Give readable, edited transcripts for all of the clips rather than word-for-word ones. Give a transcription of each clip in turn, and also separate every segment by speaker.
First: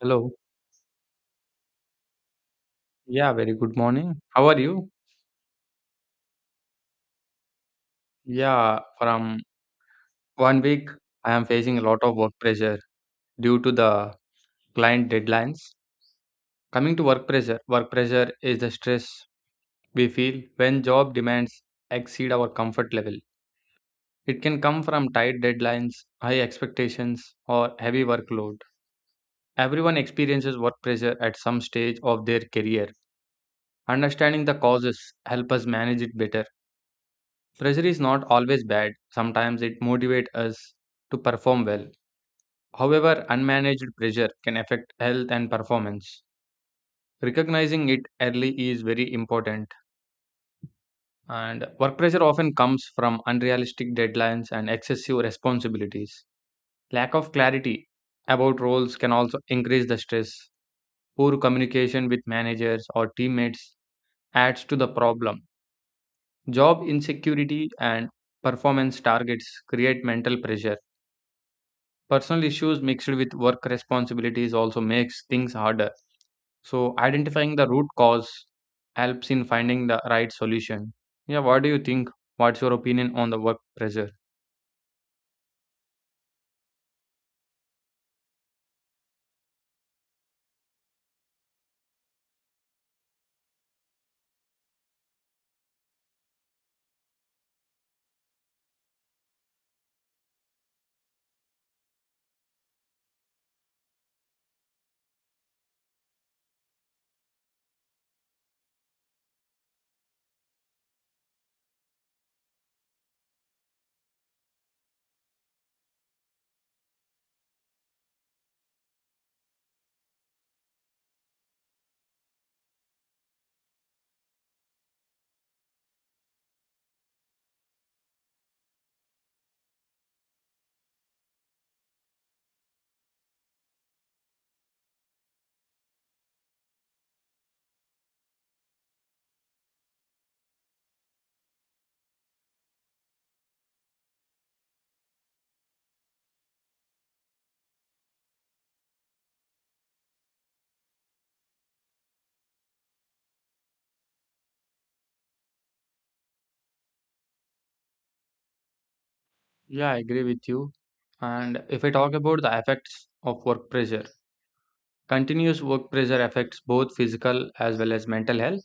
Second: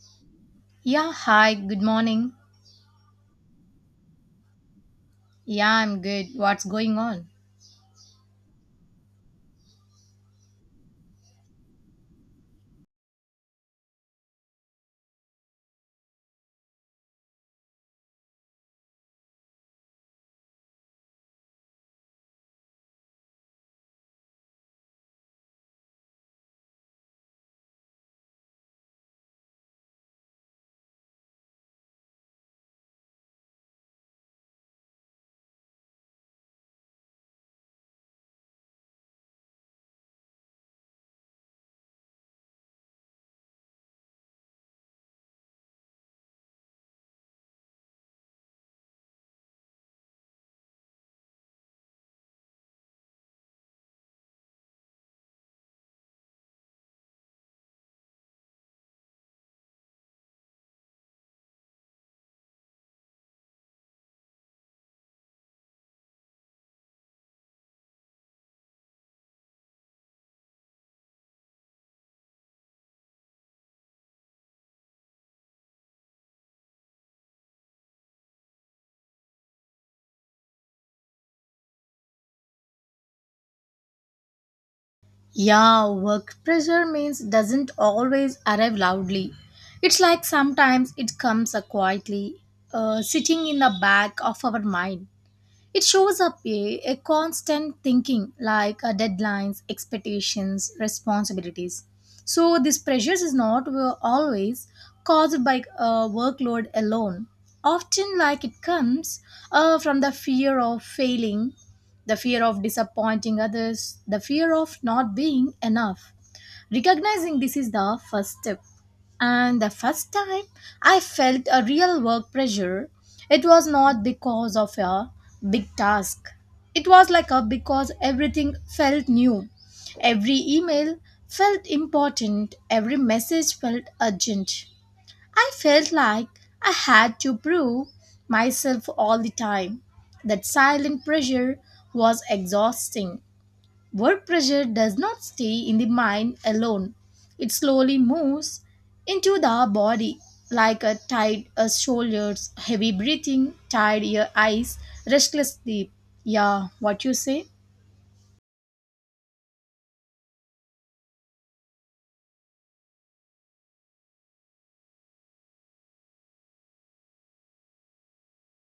Speaker 1: Hello.
Speaker 2: Yeah, hi, good morning.
Speaker 1: Yeah, very good morning. How are you?
Speaker 2: Yeah, I'm good. What's going on?
Speaker 1: Yeah, from one week, I am facing a lot of work pressure due to the client deadlines. Coming to work pressure is the stress we feel when job demands exceed our comfort level. It can come from tight deadlines, high expectations, or heavy workload. Everyone experiences work pressure at some stage of their career. Understanding the causes help us manage it better. Pressure is not always bad, sometimes it motivates us to perform well. However, unmanaged pressure can affect health and performance. Recognizing it early is very important, and work pressure often comes from unrealistic deadlines and excessive responsibilities. Lack of clarity about roles can also increase the stress. Poor communication with managers or teammates adds to the problem. Job insecurity and performance targets create mental pressure. Personal issues mixed with work responsibilities also makes things harder. So identifying the root cause helps in finding the right solution. Yeah, what do you think? What's your opinion on the work pressure?
Speaker 2: Yeah, work pressure means doesn't always arrive loudly. It's like sometimes it comes quietly, sitting in the back of our mind. It shows up a constant thinking like deadlines, expectations, responsibilities. So this pressures is not always caused by workload alone. Often, like it comes from the fear of failing, the fear of disappointing others, the fear of not being enough. Recognizing this is the first step. And the first time I felt a real work pressure, it was not because of a big task. It was like a because everything felt new. Every email felt important, every message felt urgent. I felt like I had to prove myself all the time. That silent pressure was exhausting. Work pressure does not stay in the mind alone. It slowly moves into the body like a tight shoulders, heavy breathing, tired ear eyes, restless sleep. Yeah, what you say?
Speaker 1: Yeah, I agree with you. And if I talk about the effects of work pressure, continuous work pressure affects both physical as well as mental health.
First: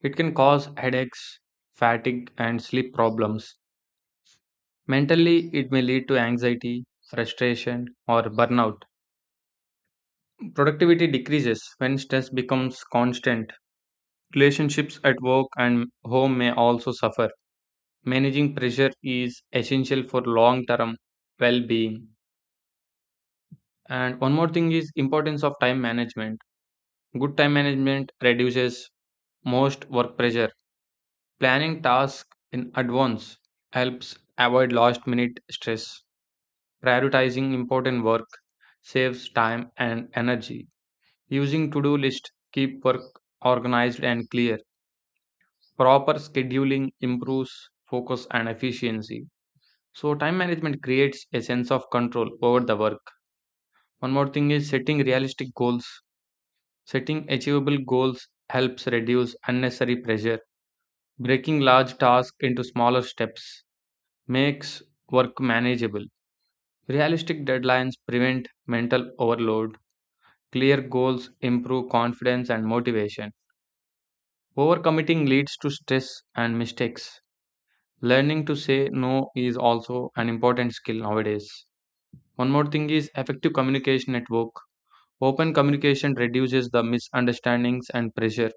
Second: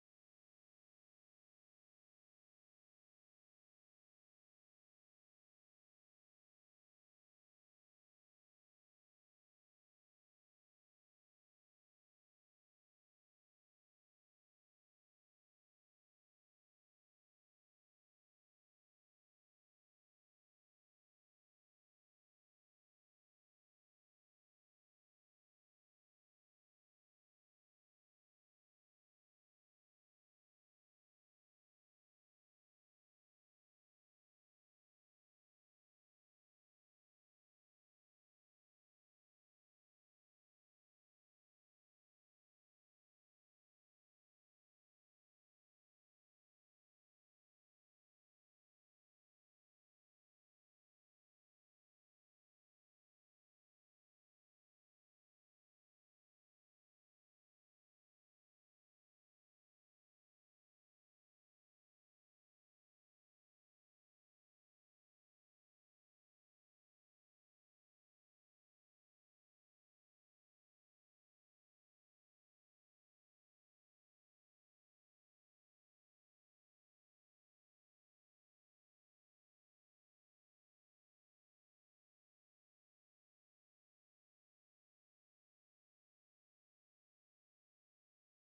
Speaker 1: It can cause headaches, fatigue, and sleep problems. Mentally, it may lead to anxiety, frustration, or burnout. Productivity decreases when stress becomes constant. Relationships at work and home may also suffer. Managing pressure is essential for long-term well-being. And one more thing is importance of time management. Good time management reduces most work pressure. Planning tasks in advance helps avoid last-minute stress. Prioritizing important work saves time and energy. Using to-do list keep work organized and clear. Proper scheduling improves focus and efficiency. So, time management creates a sense of control over the work. One more thing is setting realistic goals. Setting achievable goals helps reduce unnecessary pressure. Breaking large tasks into smaller steps makes work manageable. Realistic deadlines prevent mental overload. Clear goals improve confidence and motivation. Overcommitting leads to stress and mistakes. Learning to say no is also an important skill nowadays. One more thing is effective communication network. Open communication reduces the misunderstandings and pressure.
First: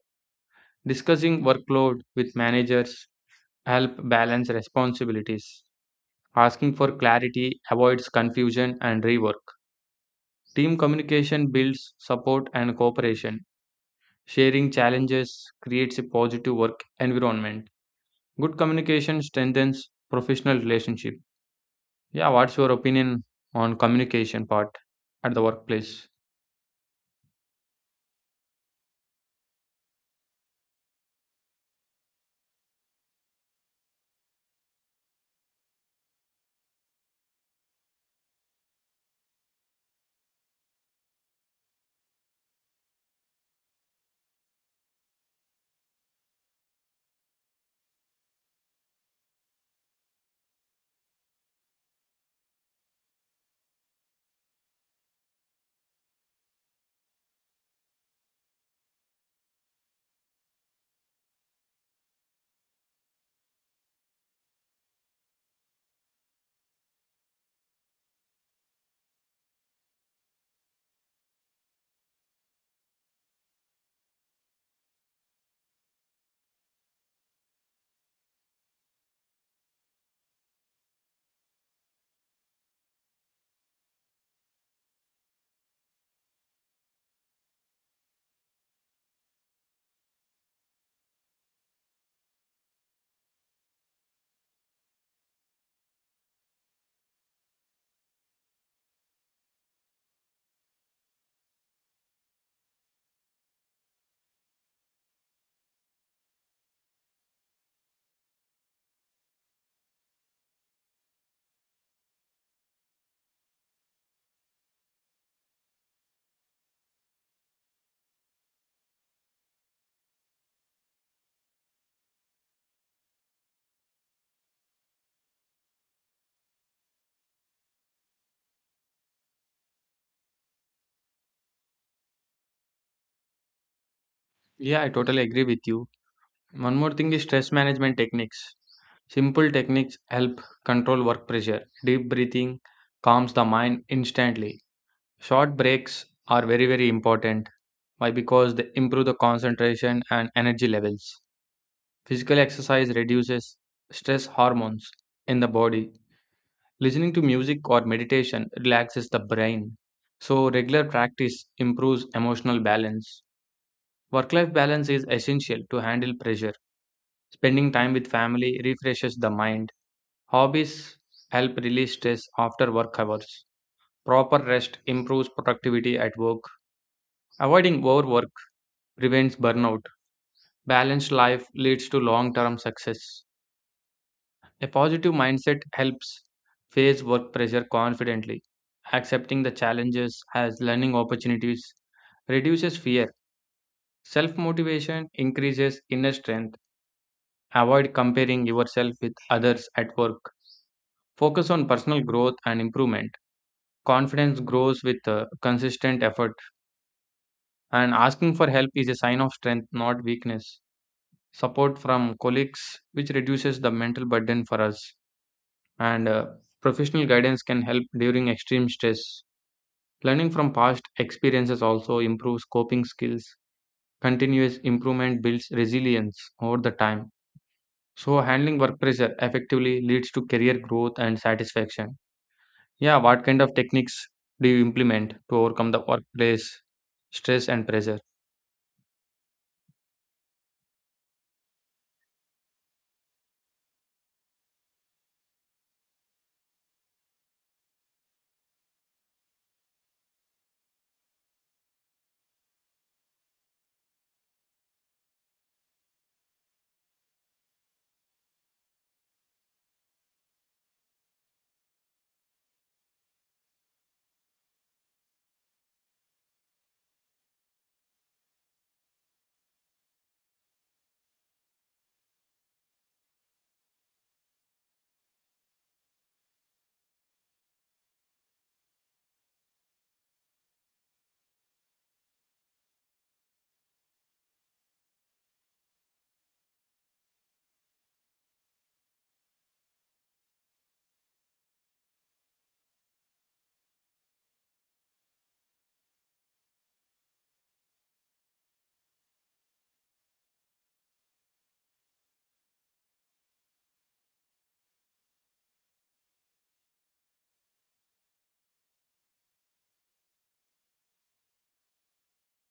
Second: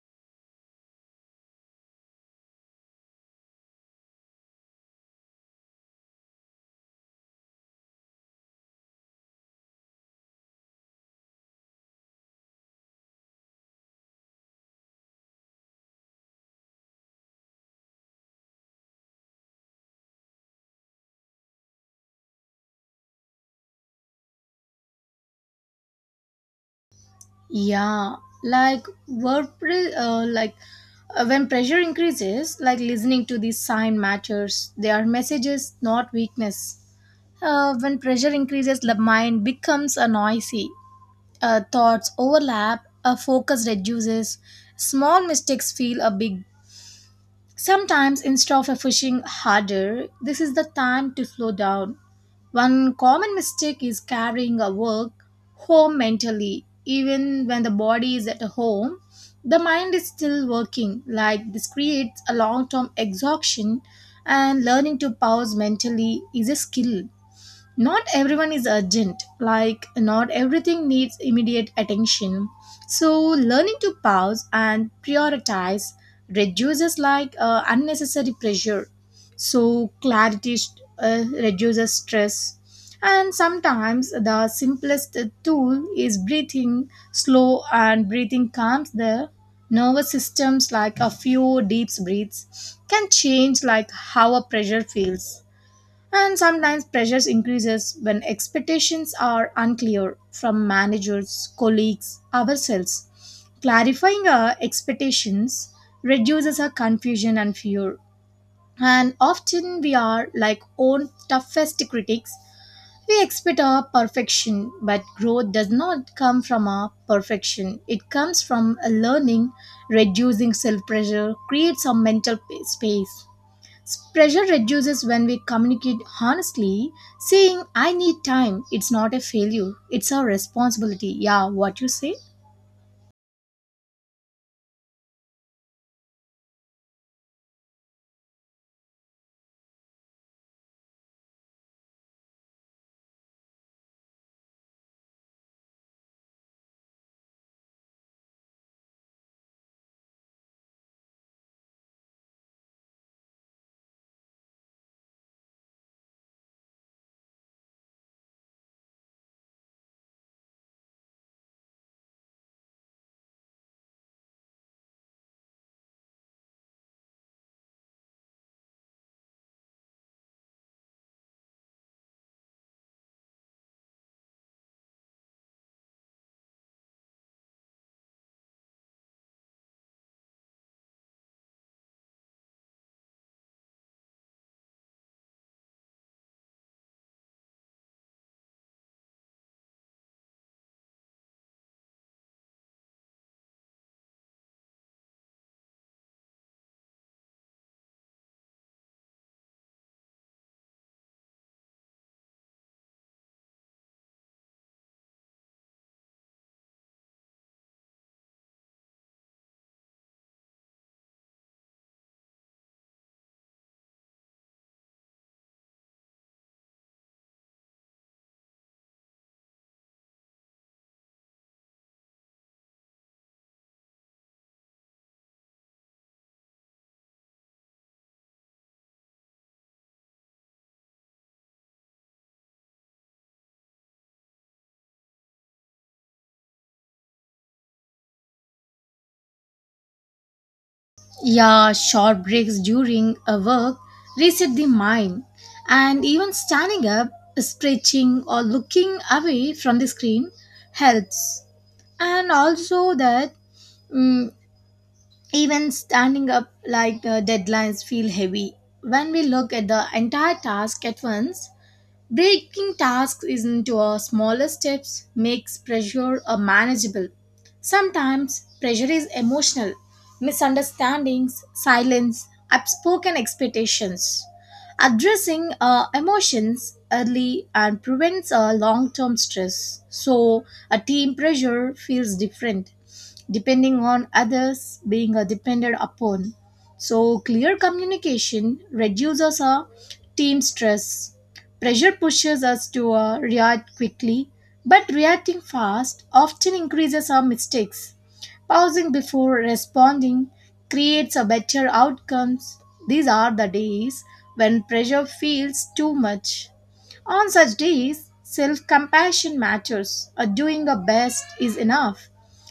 Speaker 1: Discussing workload with managers help balance responsibilities. Asking for clarity avoids confusion and rework. Team communication builds support and cooperation. Sharing challenges creates a positive work environment. Good communication strengthens professional relationship. Yeah, what's your opinion on communication part at the workplace?
Speaker 2: Yeah, like work pre- like when pressure increases, like listening to these sign matters. They are messages, not weakness. When pressure increases, the mind becomes a noisy. Thoughts overlap, a focus reduces, small mistakes feel a big. Sometimes instead of pushing harder, this is the time to slow down. One common mistake is carrying a work home mentally. Even when the body is at home, the mind is still working. Like this creates a long term exhaustion, and learning to pause mentally is a skill not everyone is urgent, like not everything needs immediate attention, so learning to pause and prioritize reduces like unnecessary pressure. So clarity reduces stress, and sometimes the simplest tool is breathing slow, and breathing calms the nervous systems, like a few deep breaths can change like how a pressure feels. And sometimes pressures increases when expectations are unclear from managers, colleagues, ourselves. Clarifying our expectations reduces our confusion and fear. And often we are like own toughest critics. We expect our perfection, but growth does not come from our perfection. It comes from a learning, reducing self pressure, creates a mental space. Pressure reduces when we communicate honestly, saying, I need time. It's not a failure, it's our responsibility. Yeah, what you say?
Speaker 1: Yeah, I totally agree with you. One more thing is stress management techniques. Simple techniques help control work pressure. Deep breathing calms the mind instantly. Short breaks are very, very important. Why? Because they improve the concentration and energy levels. Physical exercise reduces stress hormones in the body. Listening to music or meditation relaxes the brain, so regular practice improves emotional balance. Work life balance is essential to handle pressure. Spending time with family refreshes the mind. Hobbies help release stress after work hours. Proper rest improves productivity at work. Avoiding overwork prevents burnout. Balanced life leads to long term success. A positive mindset helps face work pressure confidently. Accepting the challenges as learning opportunities reduces fear. Self motivation increases inner strength. Avoid comparing yourself with others at work. Focus on personal growth and improvement. Confidence grows with consistent effort, and asking for help is a sign of strength, not weakness. Support from colleagues, which reduces the mental burden for us, and professional guidance can help during extreme stress. Learning from past experiences also improves coping skills. Continuous improvement builds resilience over the time. So, handling work pressure effectively leads to career growth and satisfaction. Yeah, what kind of techniques do you implement to overcome the workplace stress and pressure?
Speaker 2: Yeah, short breaks during a work reset the mind. And even standing up, stretching, or looking away from the screen helps. And also, that mm, even standing up like deadlines feel heavy. When we look at the entire task at once, breaking tasks into a smaller steps makes pressure a manageable. Sometimes pressure is emotional, misunderstandings, silence, unspoken expectations. Addressing emotions early and prevents a long-term stress. So a team pressure feels different depending on others being depended upon, so clear communication reduces our team stress. Pressure pushes us to react quickly, but reacting fast often increases our mistakes. Pausing before responding creates a better outcomes. These are the days when pressure feels too much. On such days, self compassion matters. Doing our best is enough.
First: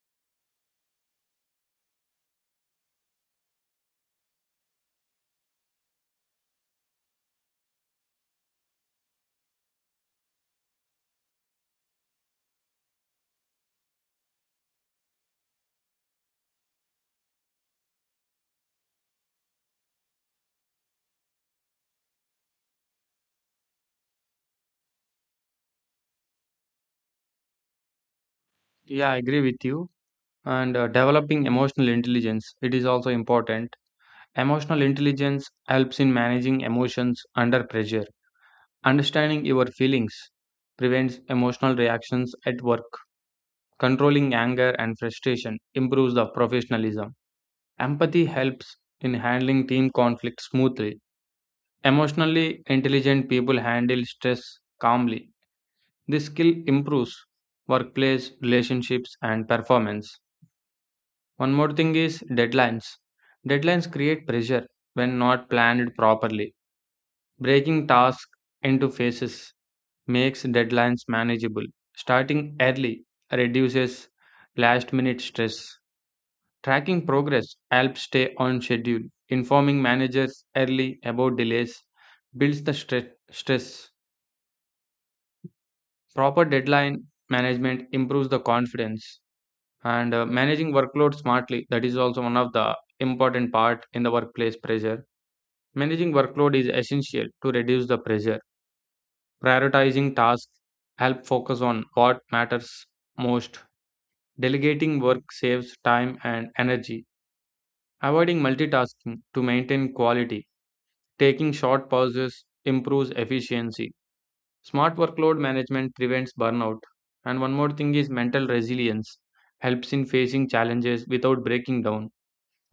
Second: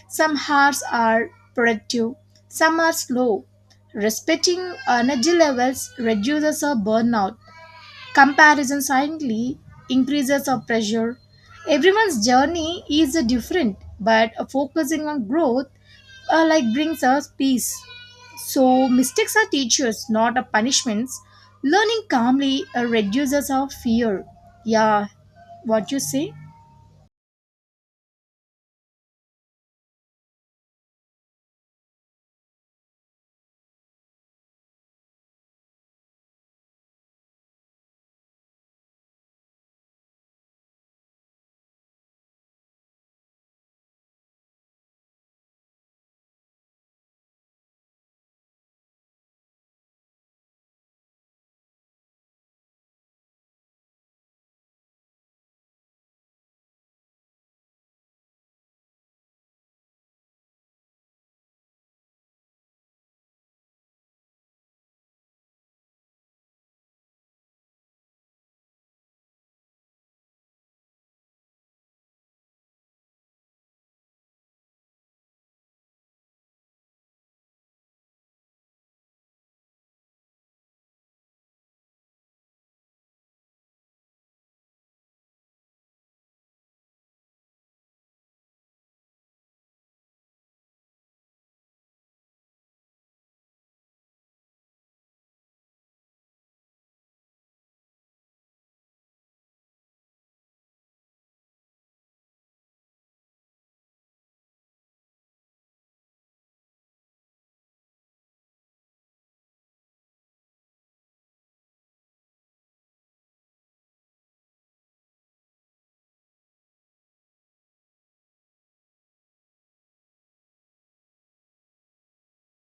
Speaker 2: Some hours are productive, some are slow. Respecting energy levels reduces our burnout. Comparison silently increases our pressure. Everyone's journey is different, but focusing on growth like brings us peace. So mistakes are teachers, not a punishments. Learning calmly reduces our fear. Yeah, what you say?
Speaker 1: Yeah, I agree with you. And developing emotional intelligence, it is also important. Emotional intelligence helps in managing emotions under pressure. Understanding your feelings prevents emotional reactions at work. Controlling anger and frustration improves the professionalism. Empathy helps in handling team conflict smoothly. Emotionally intelligent people handle stress calmly. This skill improves workplace relationships and performance. One more thing is deadlines. Deadlines create pressure when not planned properly. Breaking tasks into phases makes deadlines manageable. Starting early reduces last minute stress. Tracking progress helps stay on schedule. Informing managers early about delays builds the stress. Proper deadline management improves the confidence, and managing workload smartly, that is also one of the important part in the workplace pressure. Managing workload is essential to reduce the pressure. Prioritizing tasks help focus on what matters most. Delegating work saves time and energy. Avoiding multitasking to maintain quality. Taking short pauses improves efficiency. Smart workload management prevents burnout. And one more thing is mental resilience helps in facing challenges without breaking down.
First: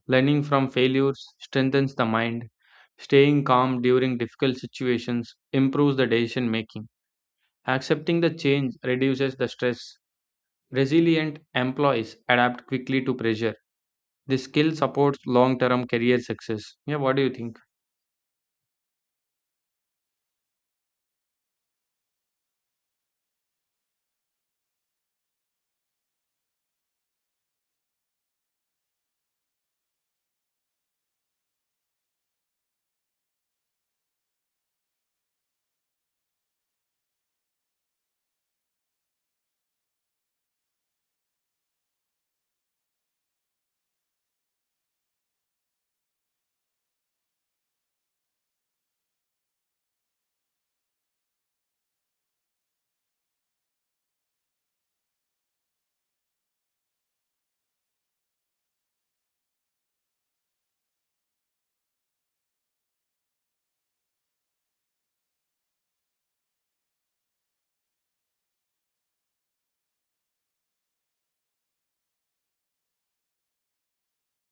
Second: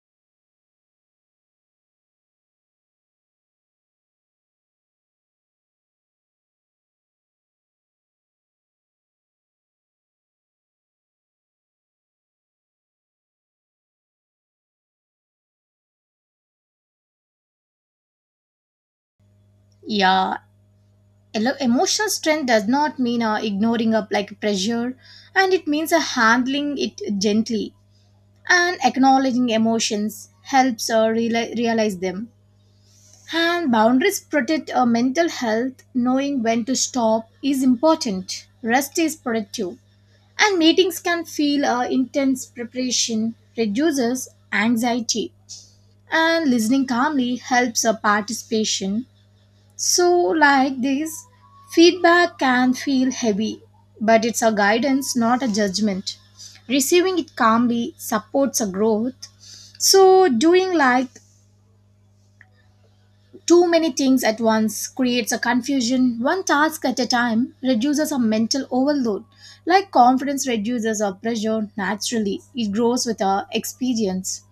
Speaker 1: Learning from failures strengthens the mind. Staying calm during difficult situations improves the decision making. Accepting the change reduces the stress. Resilient employees adapt quickly to pressure. This skill supports long term career success. Yeah, what do you think?
Speaker 2: Yeah, emotional strength does not mean ignoring up like pressure, and it means handling it gently. And acknowledging emotions helps realize them. And boundaries protect our mental health, knowing when to stop is important, rest is productive. And meetings can feel intense, preparation reduces anxiety, and listening calmly helps our participation. So, like this, feedback can feel heavy, but it's a guidance, not a judgment. Receiving it calmly supports a growth. So, doing like too many things at once creates a confusion. One task at a time reduces a mental overload. Like confidence reduces our pressure naturally, it grows with our experience.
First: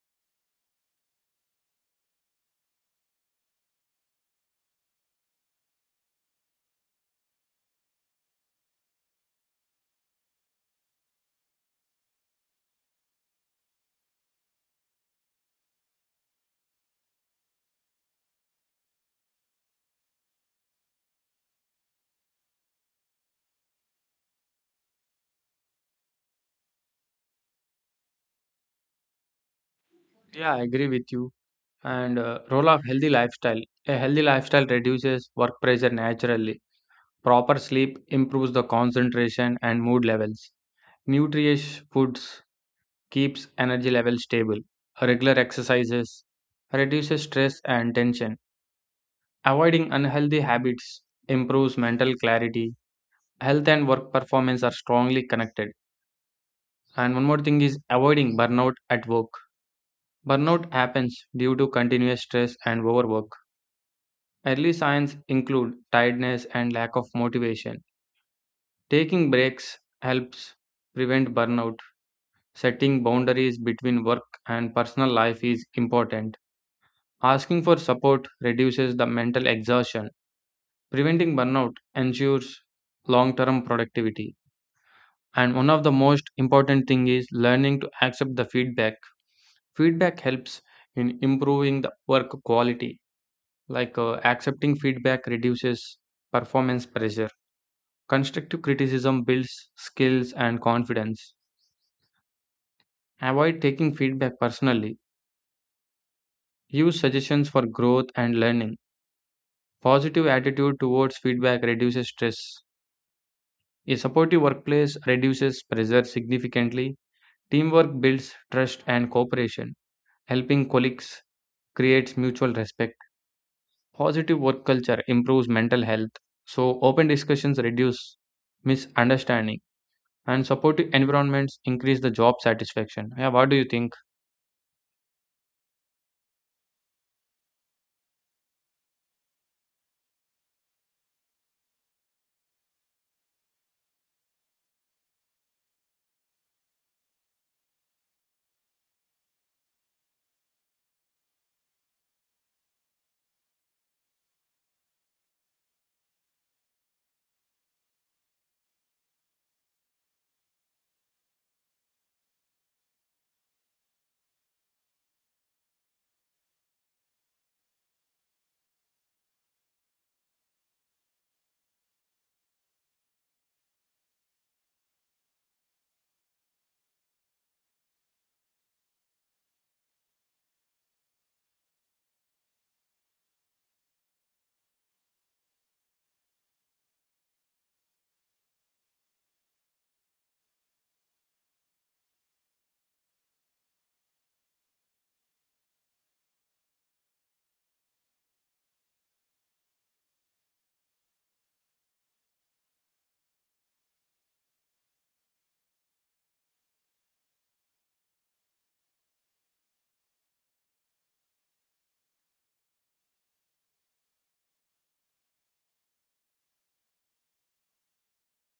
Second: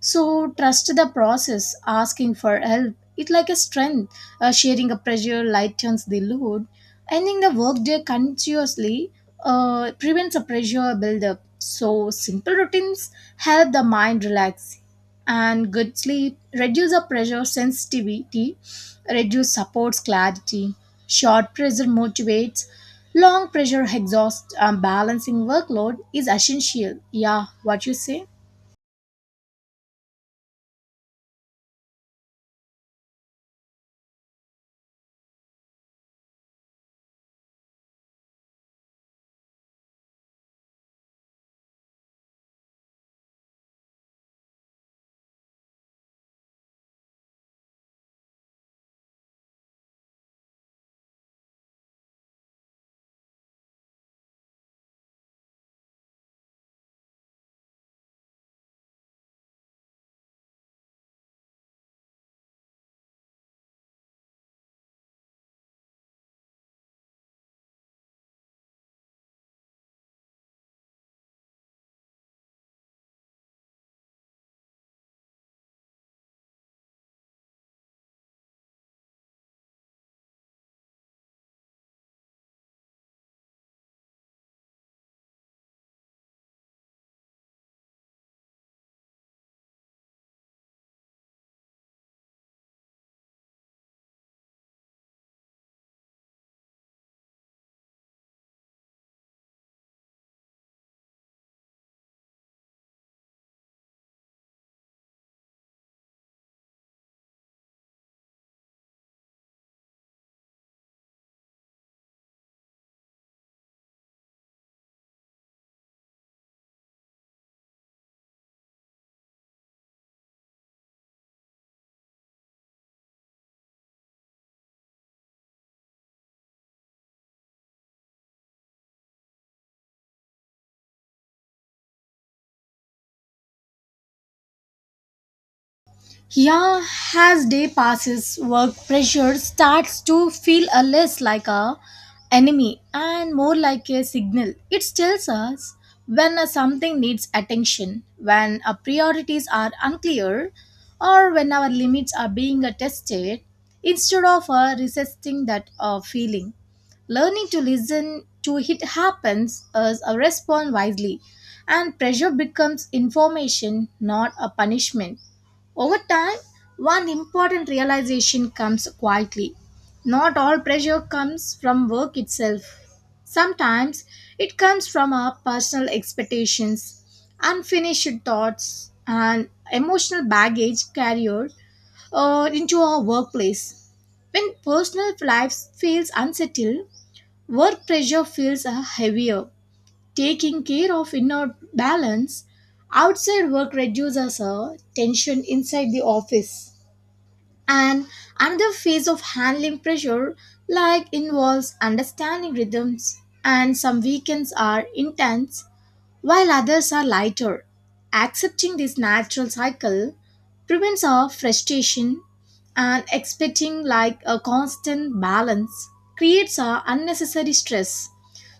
Speaker 2: So trust the process, asking for help. It's like a strength. Sharing a pressure lightens the load. Ending the workday continuously prevents a pressure buildup. So simple routines help the mind relax. And good sleep reduce the pressure sensitivity, reduce supports clarity. Short pressure motivates, long pressure exhausts. Balancing workload is essential. Yeah, what you say?
Speaker 1: Yeah, I agree with you. And role of healthy lifestyle. A healthy lifestyle reduces work pressure naturally. Proper sleep improves the concentration and mood levels. Nutritious foods keeps energy levels stable. Regular exercises reduces stress and tension. Avoiding unhealthy habits improves mental clarity. Health and work performance are strongly connected. And one more thing is avoiding burnout at work. Burnout happens due to continuous stress and overwork. Early signs include tiredness and lack of motivation. Taking breaks helps prevent burnout. Setting boundaries between work and personal life is important. Asking for support reduces the mental exhaustion. Preventing burnout ensures long term productivity. And one of the most important thing is learning to accept the feedback. Feedback helps in improving the work quality. Accepting feedback reduces performance pressure. Constructive criticism builds skills and confidence. Avoid taking feedback personally. Use suggestions for growth and learning. Positive attitude towards feedback reduces stress. A supportive workplace reduces pressure significantly. Teamwork builds trust and cooperation. Helping colleagues creates mutual respect. Positive work culture improves mental health. So, open discussions reduce misunderstanding, and supportive environments increase the job satisfaction. Yeah, what do you think?
Speaker 2: Yeah, as day passes, work pressure starts to feel a less like a enemy and more like a signal. It tells us when a something needs attention, when our priorities are unclear, or when our limits are being tested, instead of resisting that feeling. Learning to listen to it happens as a respond wisely, and pressure becomes information, not a punishment. Over time, one important realization comes quietly. Not all pressure comes from work itself. Sometimes it comes from our personal expectations, unfinished thoughts, and emotional baggage carried into our workplace. When personal life feels unsettled, work pressure feels heavier. Taking care of inner balance outside work reduces our tension inside the office. And another phase of handling pressure like involves understanding rhythms, and some weekends are intense while others are lighter. Accepting this natural cycle prevents our frustration, and expecting like a constant balance creates our unnecessary stress.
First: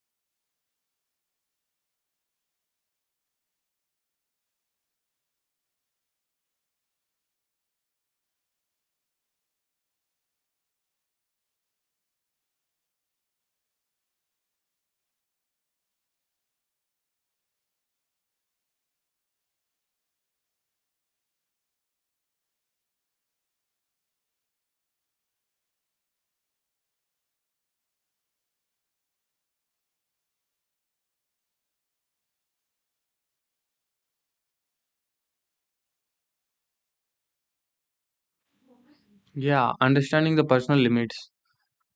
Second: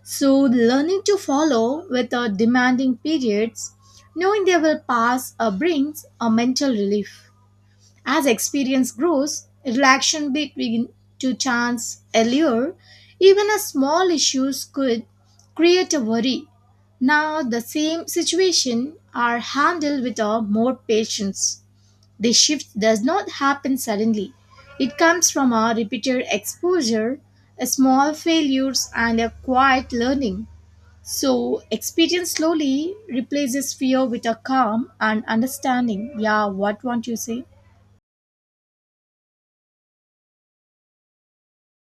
Speaker 2: So learning to follow with our demanding periods, knowing they will pass brings a mental relief. As experience grows, relaxation between to chance allure, even a small issues could create a worry. Now the same situation are handled with a more patience. The shift does not happen suddenly. It comes from our repeated exposure, a small failures and a quiet learning. So experience slowly replaces fear with a calm and understanding. Yeah, what won't you say?
Speaker 1: Yeah, understanding the personal limits.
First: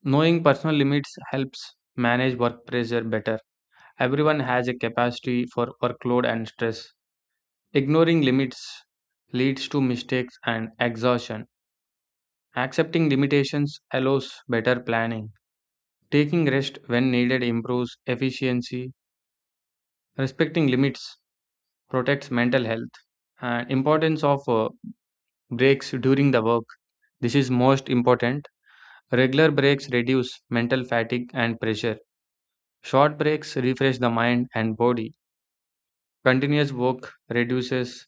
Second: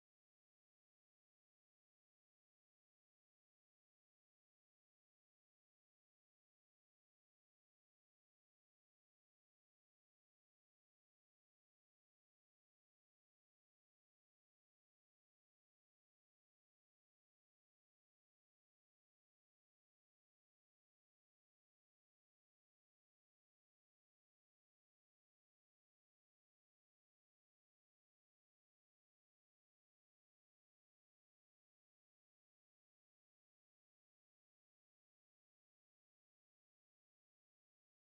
Speaker 1: Knowing personal limits helps manage work pressure better. Everyone has a capacity for workload and stress. Ignoring limits leads to mistakes and exhaustion. Accepting limitations allows better planning. Taking rest when needed improves efficiency. Respecting limits protects mental health. And importance of breaks during the work. This is most important. Regular breaks reduce mental fatigue and pressure. Short breaks refresh the mind and body. Continuous work reduces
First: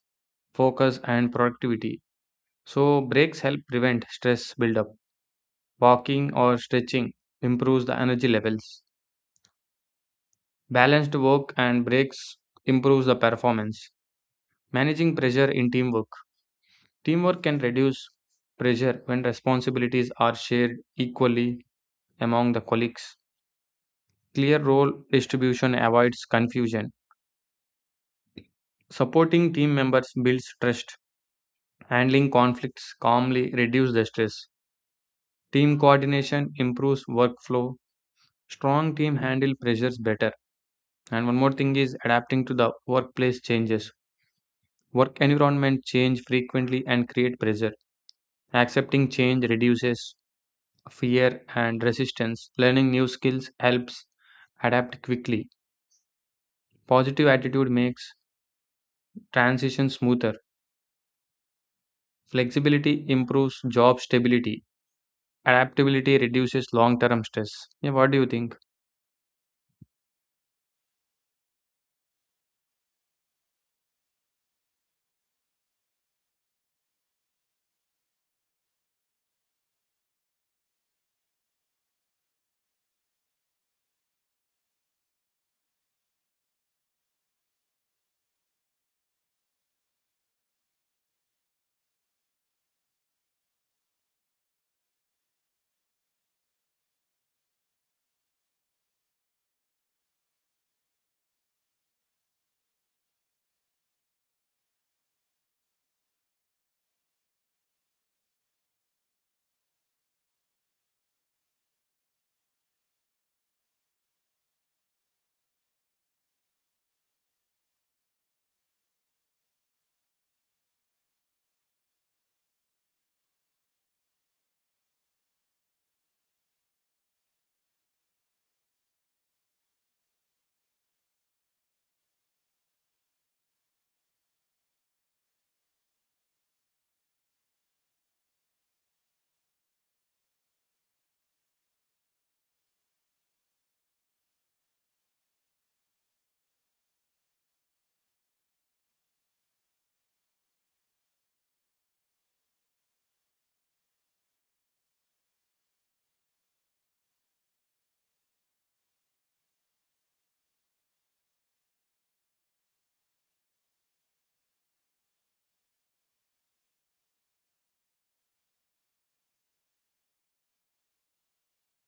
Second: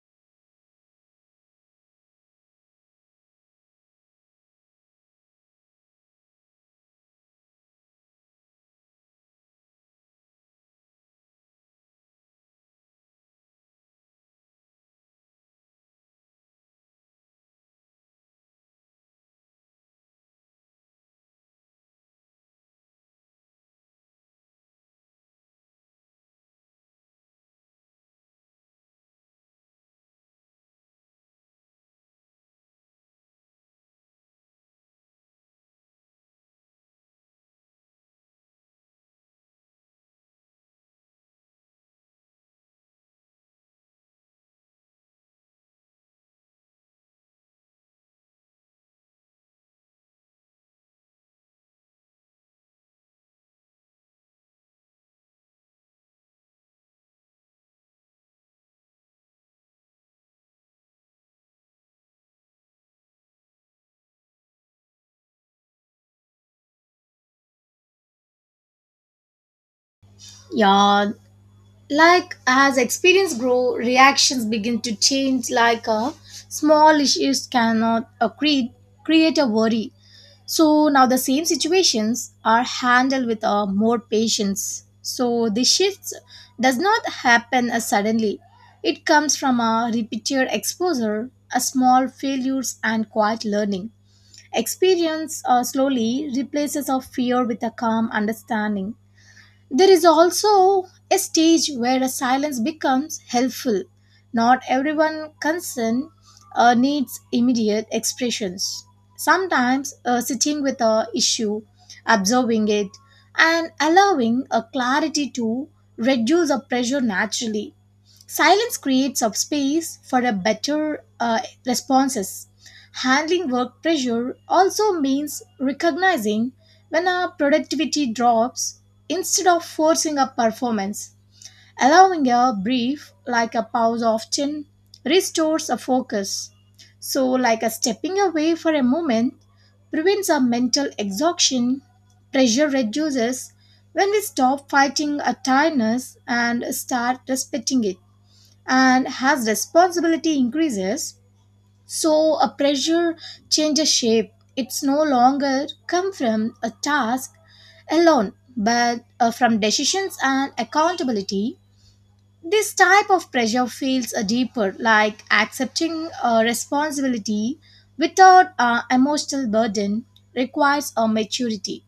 Speaker 1: focus and productivity. So breaks help prevent stress buildup. Walking or stretching improves the energy levels. Balanced work and breaks improves the performance. Managing pressure in teamwork. Teamwork can reduce pressure when responsibilities are shared equally among the colleagues. Clear role distribution avoids confusion. Supporting team members builds trust. Handling conflicts calmly reduces the stress. Team coordination improves workflow. Strong team handle pressures better. And one more thing is adapting to the workplace changes. Work environment change frequently and create pressure. Accepting change reduces fear and resistance. Learning new skills helps adapt quickly. Positive attitude makes transition smoother. Flexibility improves job stability. Adaptability reduces long term stress. Yeah, what do you think?
Speaker 2: Yeah, like as experience grow, reactions begin to change like small issues cannot create a worry, so now the same situations are handled with more patience, so the shifts does not happen suddenly, it comes from a repeated exposure, a small failures and quiet learning. Experience slowly replaces our fear with a calm understanding. There is also a stage where a silence becomes helpful. Not everyone concerned needs immediate expressions. Sometimes sitting with a issue, observing it, and allowing a clarity to reduce the pressure naturally. Silence creates a space for a better responses. Handling work pressure also means recognizing when our productivity drops instead of forcing a performance. Allowing a brief, like a pause, often restores a focus. So, like a stepping away for a moment prevents a mental exhaustion, pressure reduces when we stop fighting a tiredness and start respecting it. And as responsibility increases, so a pressure changes shape, it's no longer come from a task alone, but from decisions and accountability. This type of pressure feels a deeper, like accepting a responsibility without emotional burden requires a maturity.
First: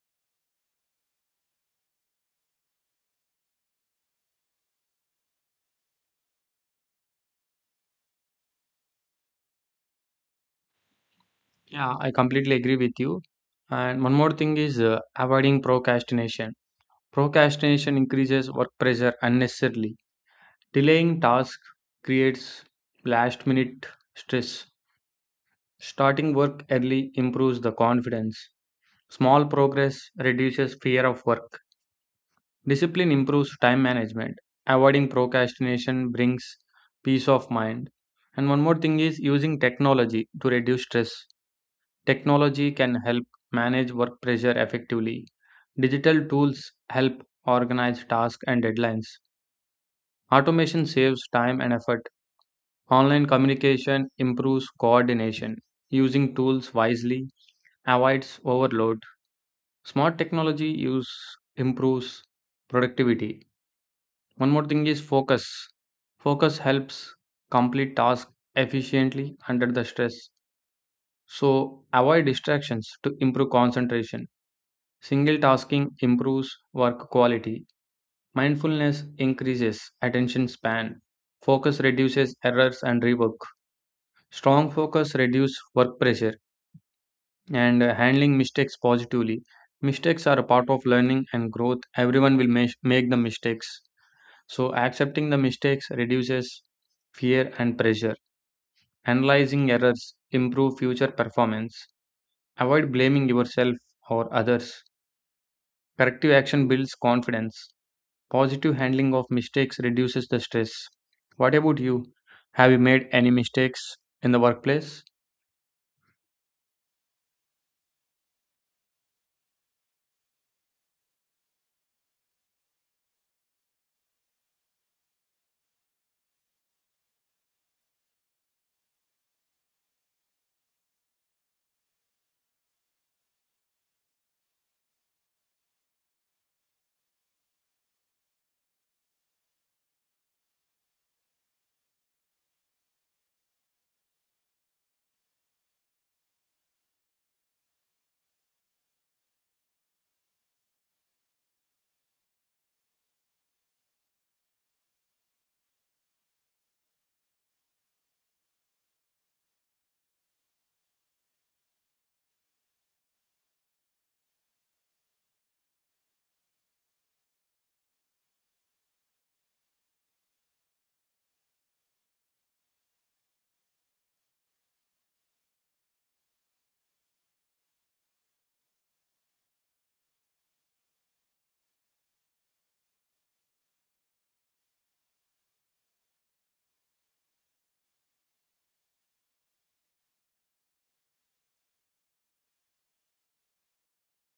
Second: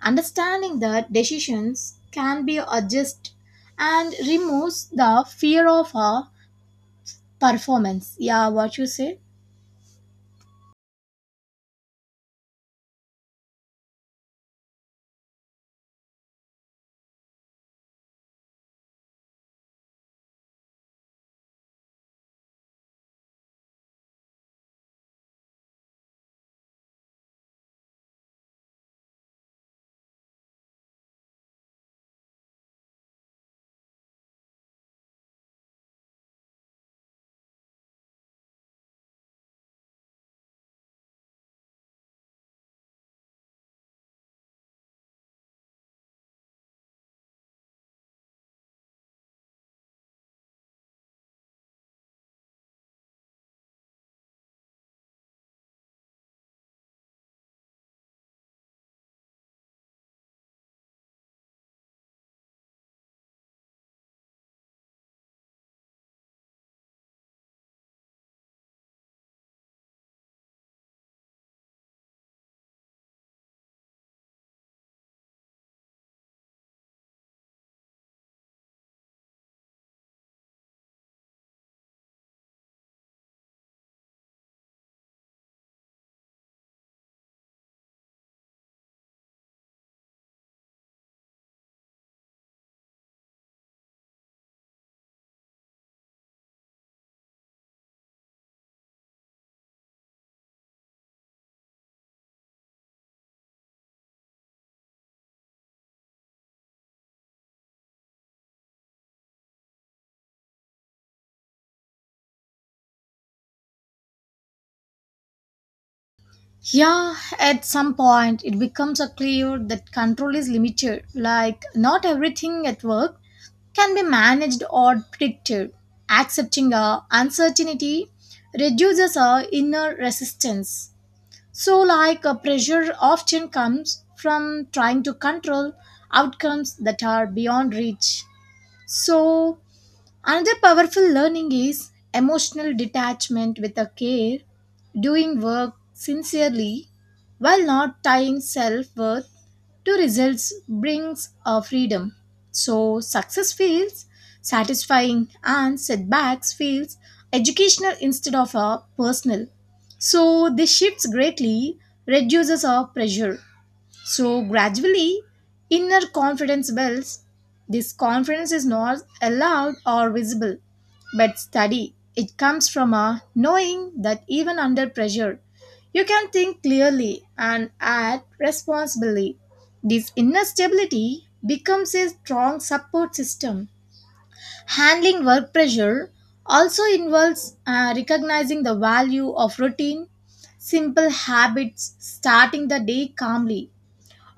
Speaker 2: Understanding that decisions can be adjusted and removes the fear of a performance. Yeah, what you said.
Speaker 1: Yeah, I completely agree with you. And one more thing is avoiding procrastination. Procrastination increases work pressure unnecessarily. Delaying tasks creates last minute stress. Starting work early improves the confidence. Small progress reduces fear of work. Discipline improves time management. Avoiding procrastination brings peace of mind. And one more thing is using technology to reduce stress. Technology can help manage work pressure effectively. Digital tools help organize tasks and deadlines. Automation saves time and effort. Online communication improves coordination. Using tools wisely avoids overload. Smart technology use improves productivity. One more thing is focus. Focus helps complete tasks efficiently under the stress. So avoid distractions to improve concentration. Single tasking improves work quality. Mindfulness increases attention span. Focus reduces errors and rework. Strong focus reduce work pressure, and handling mistakes positively. Mistakes are a part of learning and growth. Everyone will make the mistakes. So accepting the mistakes reduces fear and pressure. Analyzing errors improve future performance. Avoid blaming yourself or others. Corrective action builds confidence. Positive handling of mistakes reduces the stress. What about you? Have you made any mistakes in the workplace?
Speaker 2: Yeah, at some point it becomes a clear that control is limited. Like not everything at work can be managed or predicted. Accepting a uncertainty reduces our inner resistance. So like a pressure often comes from trying to control outcomes that are beyond reach. So another powerful learning is emotional detachment with a care, doing work sincerely while not tying self worth to results brings a freedom. So success feels satisfying and setbacks feels educational instead of a personal. So this shifts greatly reduces our pressure. So gradually, inner confidence builds. This confidence is not allowed or visible, but study. It comes from a knowing that even under pressure, you can think clearly and act responsibly. This inner stability becomes a strong support system. Handling work pressure also involves recognizing the value of routine, simple habits, starting the day calmly,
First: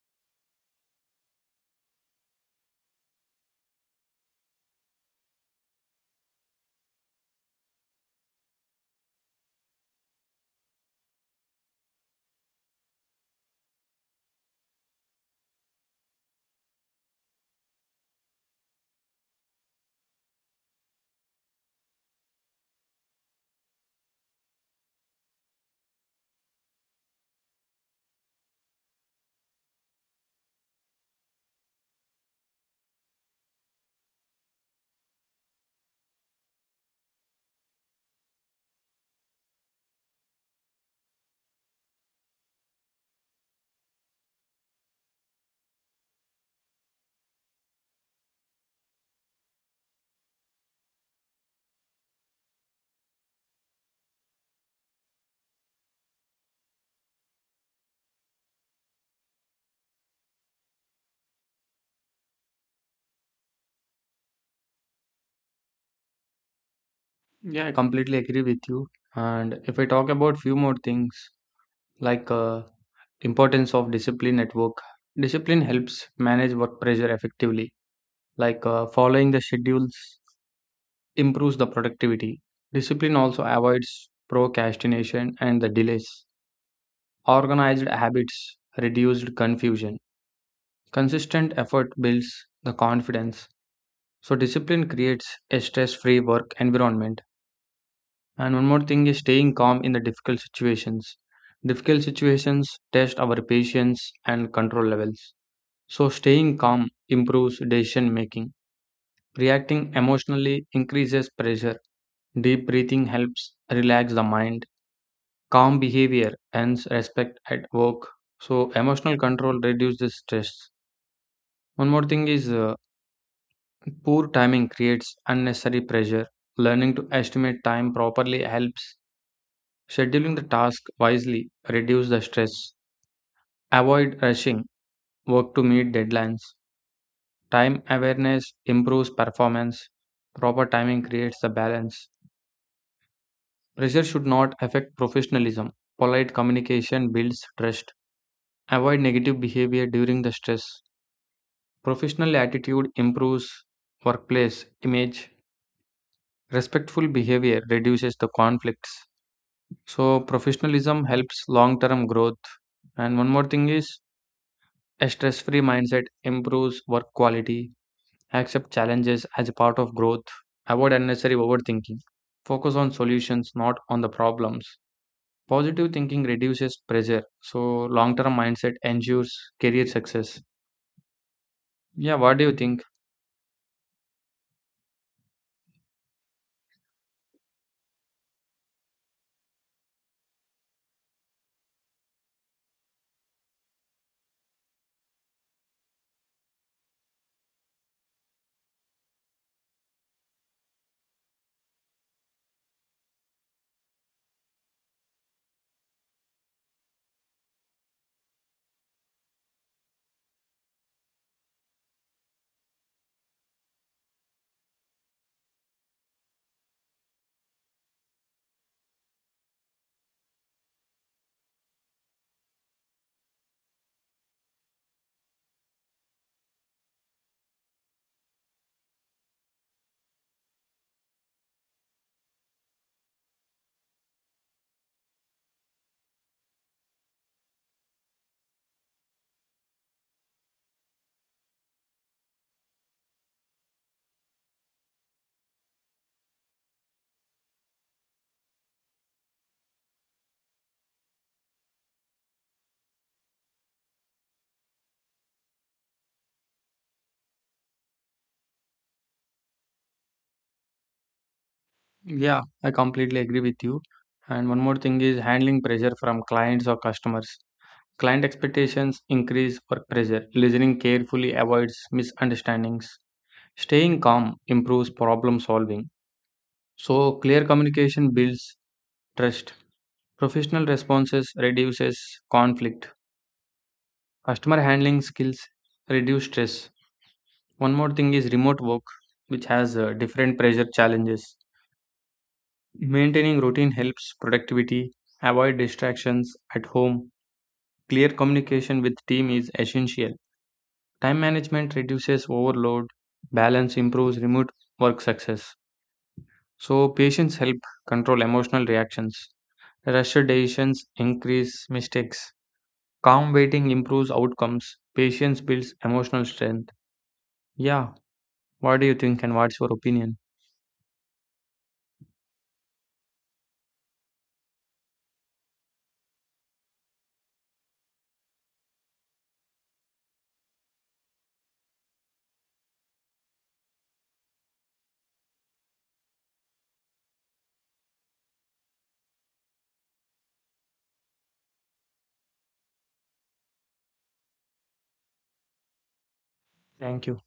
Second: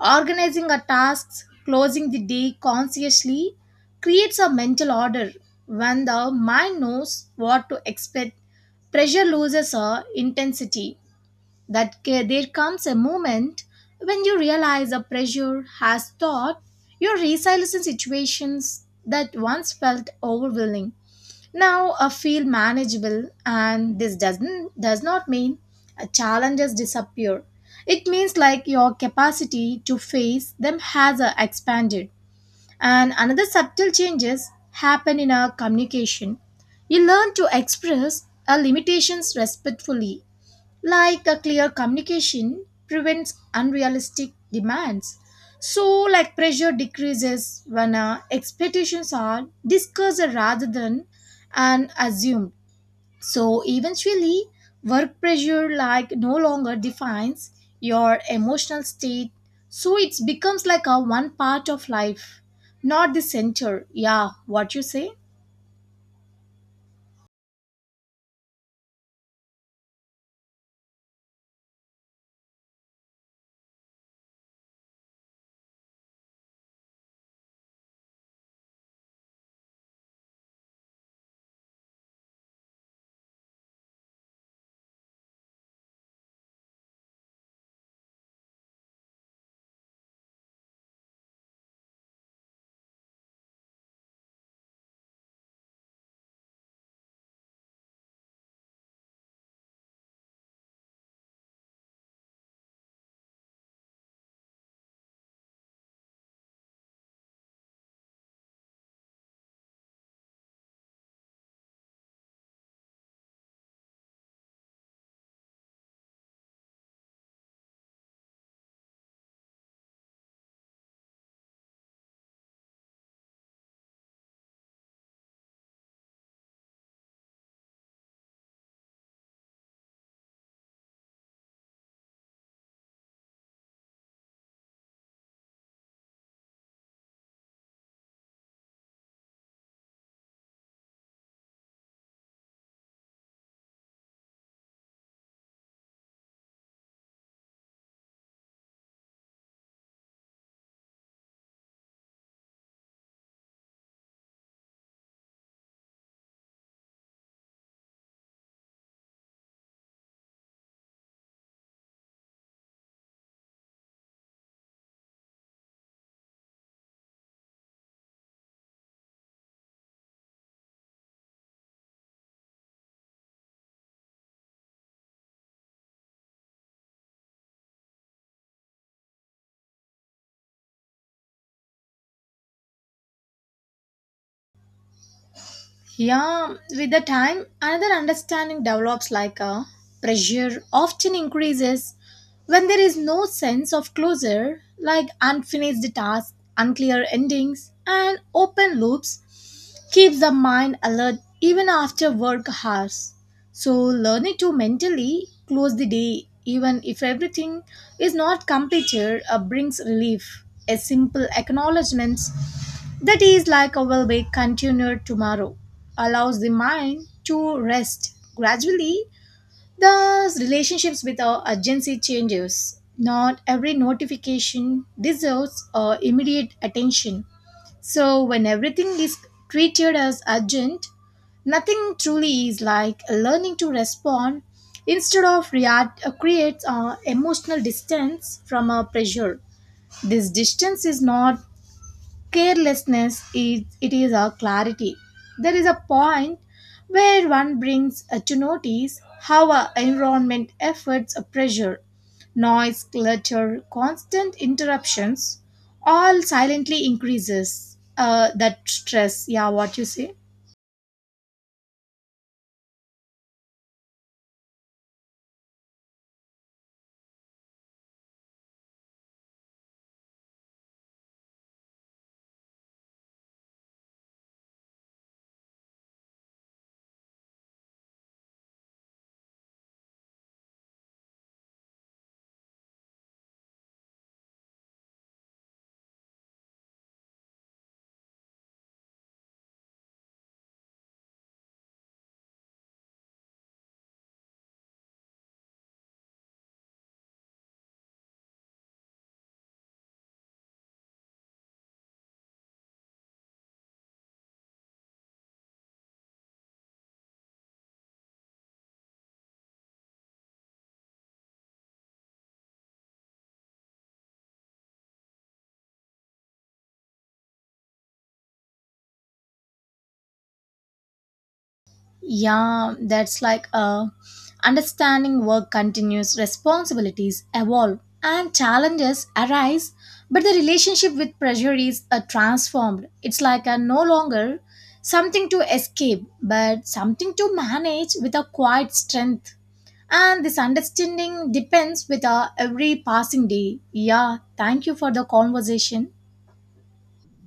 Speaker 2: organizing our tasks, closing the day consciously creates a mental order. When the mind knows what to expect, pressure loses a intensity. There comes a moment when you realize the pressure has taught your resilience in situations that once felt overwhelming now feel manageable, and this does not mean challenges disappear, it means like your capacity to face them has expanded. And another subtle changes happen in our communication, you learn to express our limitations respectfully, like a clear communication prevents unrealistic demands. So like pressure decreases when expectations are discussed rather than and assumed. So eventually work pressure like no longer defines your emotional state, so it becomes like a one part of life, not the center. Yeah, what you say?
Speaker 1: Yeah, I completely agree with you. And if I talk about few more things, like uh, importance of discipline at work, discipline helps manage work pressure effectively. Following the schedules improves the productivity. Discipline also avoids procrastination and the delays. Organized habits reduced confusion. Consistent effort builds the confidence. So discipline creates a stress-free work environment. And one more thing is staying calm in the difficult situations. Difficult situations test our patience and control levels. So, staying calm improves decision making. Reacting emotionally increases pressure. Deep breathing helps relax the mind. Calm behavior earns respect at work. So, emotional control reduces stress. One more thing is poor timing creates unnecessary pressure. Learning to estimate time properly helps. Scheduling the task wisely reduces the stress. Avoid rushing work to meet deadlines. Time awareness improves performance. Proper timing creates the balance. Pressure should not affect professionalism. Polite communication builds trust. Avoid negative behavior during the stress. Professional attitude improves workplace image. Respectful behavior reduces the conflicts. So, professionalism helps long term growth. And one more thing is a stress free mindset improves work quality, accept challenges as a part of growth, avoid unnecessary overthinking, focus on solutions, not on the problems. Positive thinking reduces pressure, so long term mindset ensures career success. Yeah, what do you think?
Speaker 2: Yeah, with the time, another understanding develops like a pressure often increases when there is no sense of closure, like unfinished tasks, unclear endings, and open loops keeps the mind alert even after work hours. So, learning to mentally close the day, even if everything is not completed, brings relief. A simple acknowledgement that is like a will be continued tomorrow, allows the mind to rest. Gradually, the relationships with our urgency changes. Not every notification deserves immediate attention. So, when everything is treated as urgent, nothing truly is, like learning to respond instead of react creates emotional distance from a pressure. This distance is not carelessness, is it is a clarity. There is a point where one brings to notice how our environment efforts a pressure, noise clutter constant interruptions all silently increases that stress. Yeah, what you say?
Speaker 1: Yeah, I completely agree with you. And one more thing is handling pressure from clients or customers. Client expectations increase work pressure. Listening carefully avoids misunderstandings. Staying calm improves problem solving. So clear communication builds trust. Professional responses reduces conflict. Customer handling skills reduce stress. One more thing is remote work, which has different pressure challenges. Maintaining routine helps productivity, avoid distractions at home. Clear communication with team is essential. Time management reduces overload, balance improves remote work success. So patience help control emotional reactions. Rushed decisions increase mistakes. Calm waiting improves outcomes. Patience builds emotional strength. Yeah, what do you think and what's your opinion?
Speaker 2: Yeah, that's like understanding work continues, responsibilities evolve, and challenges arise, but the relationship with pressure is transformed. It's like a no longer something to escape, but something to manage with a quiet strength. And this understanding depends with every passing day. Yeah, thank you for the conversation.
Speaker 1: Thank you.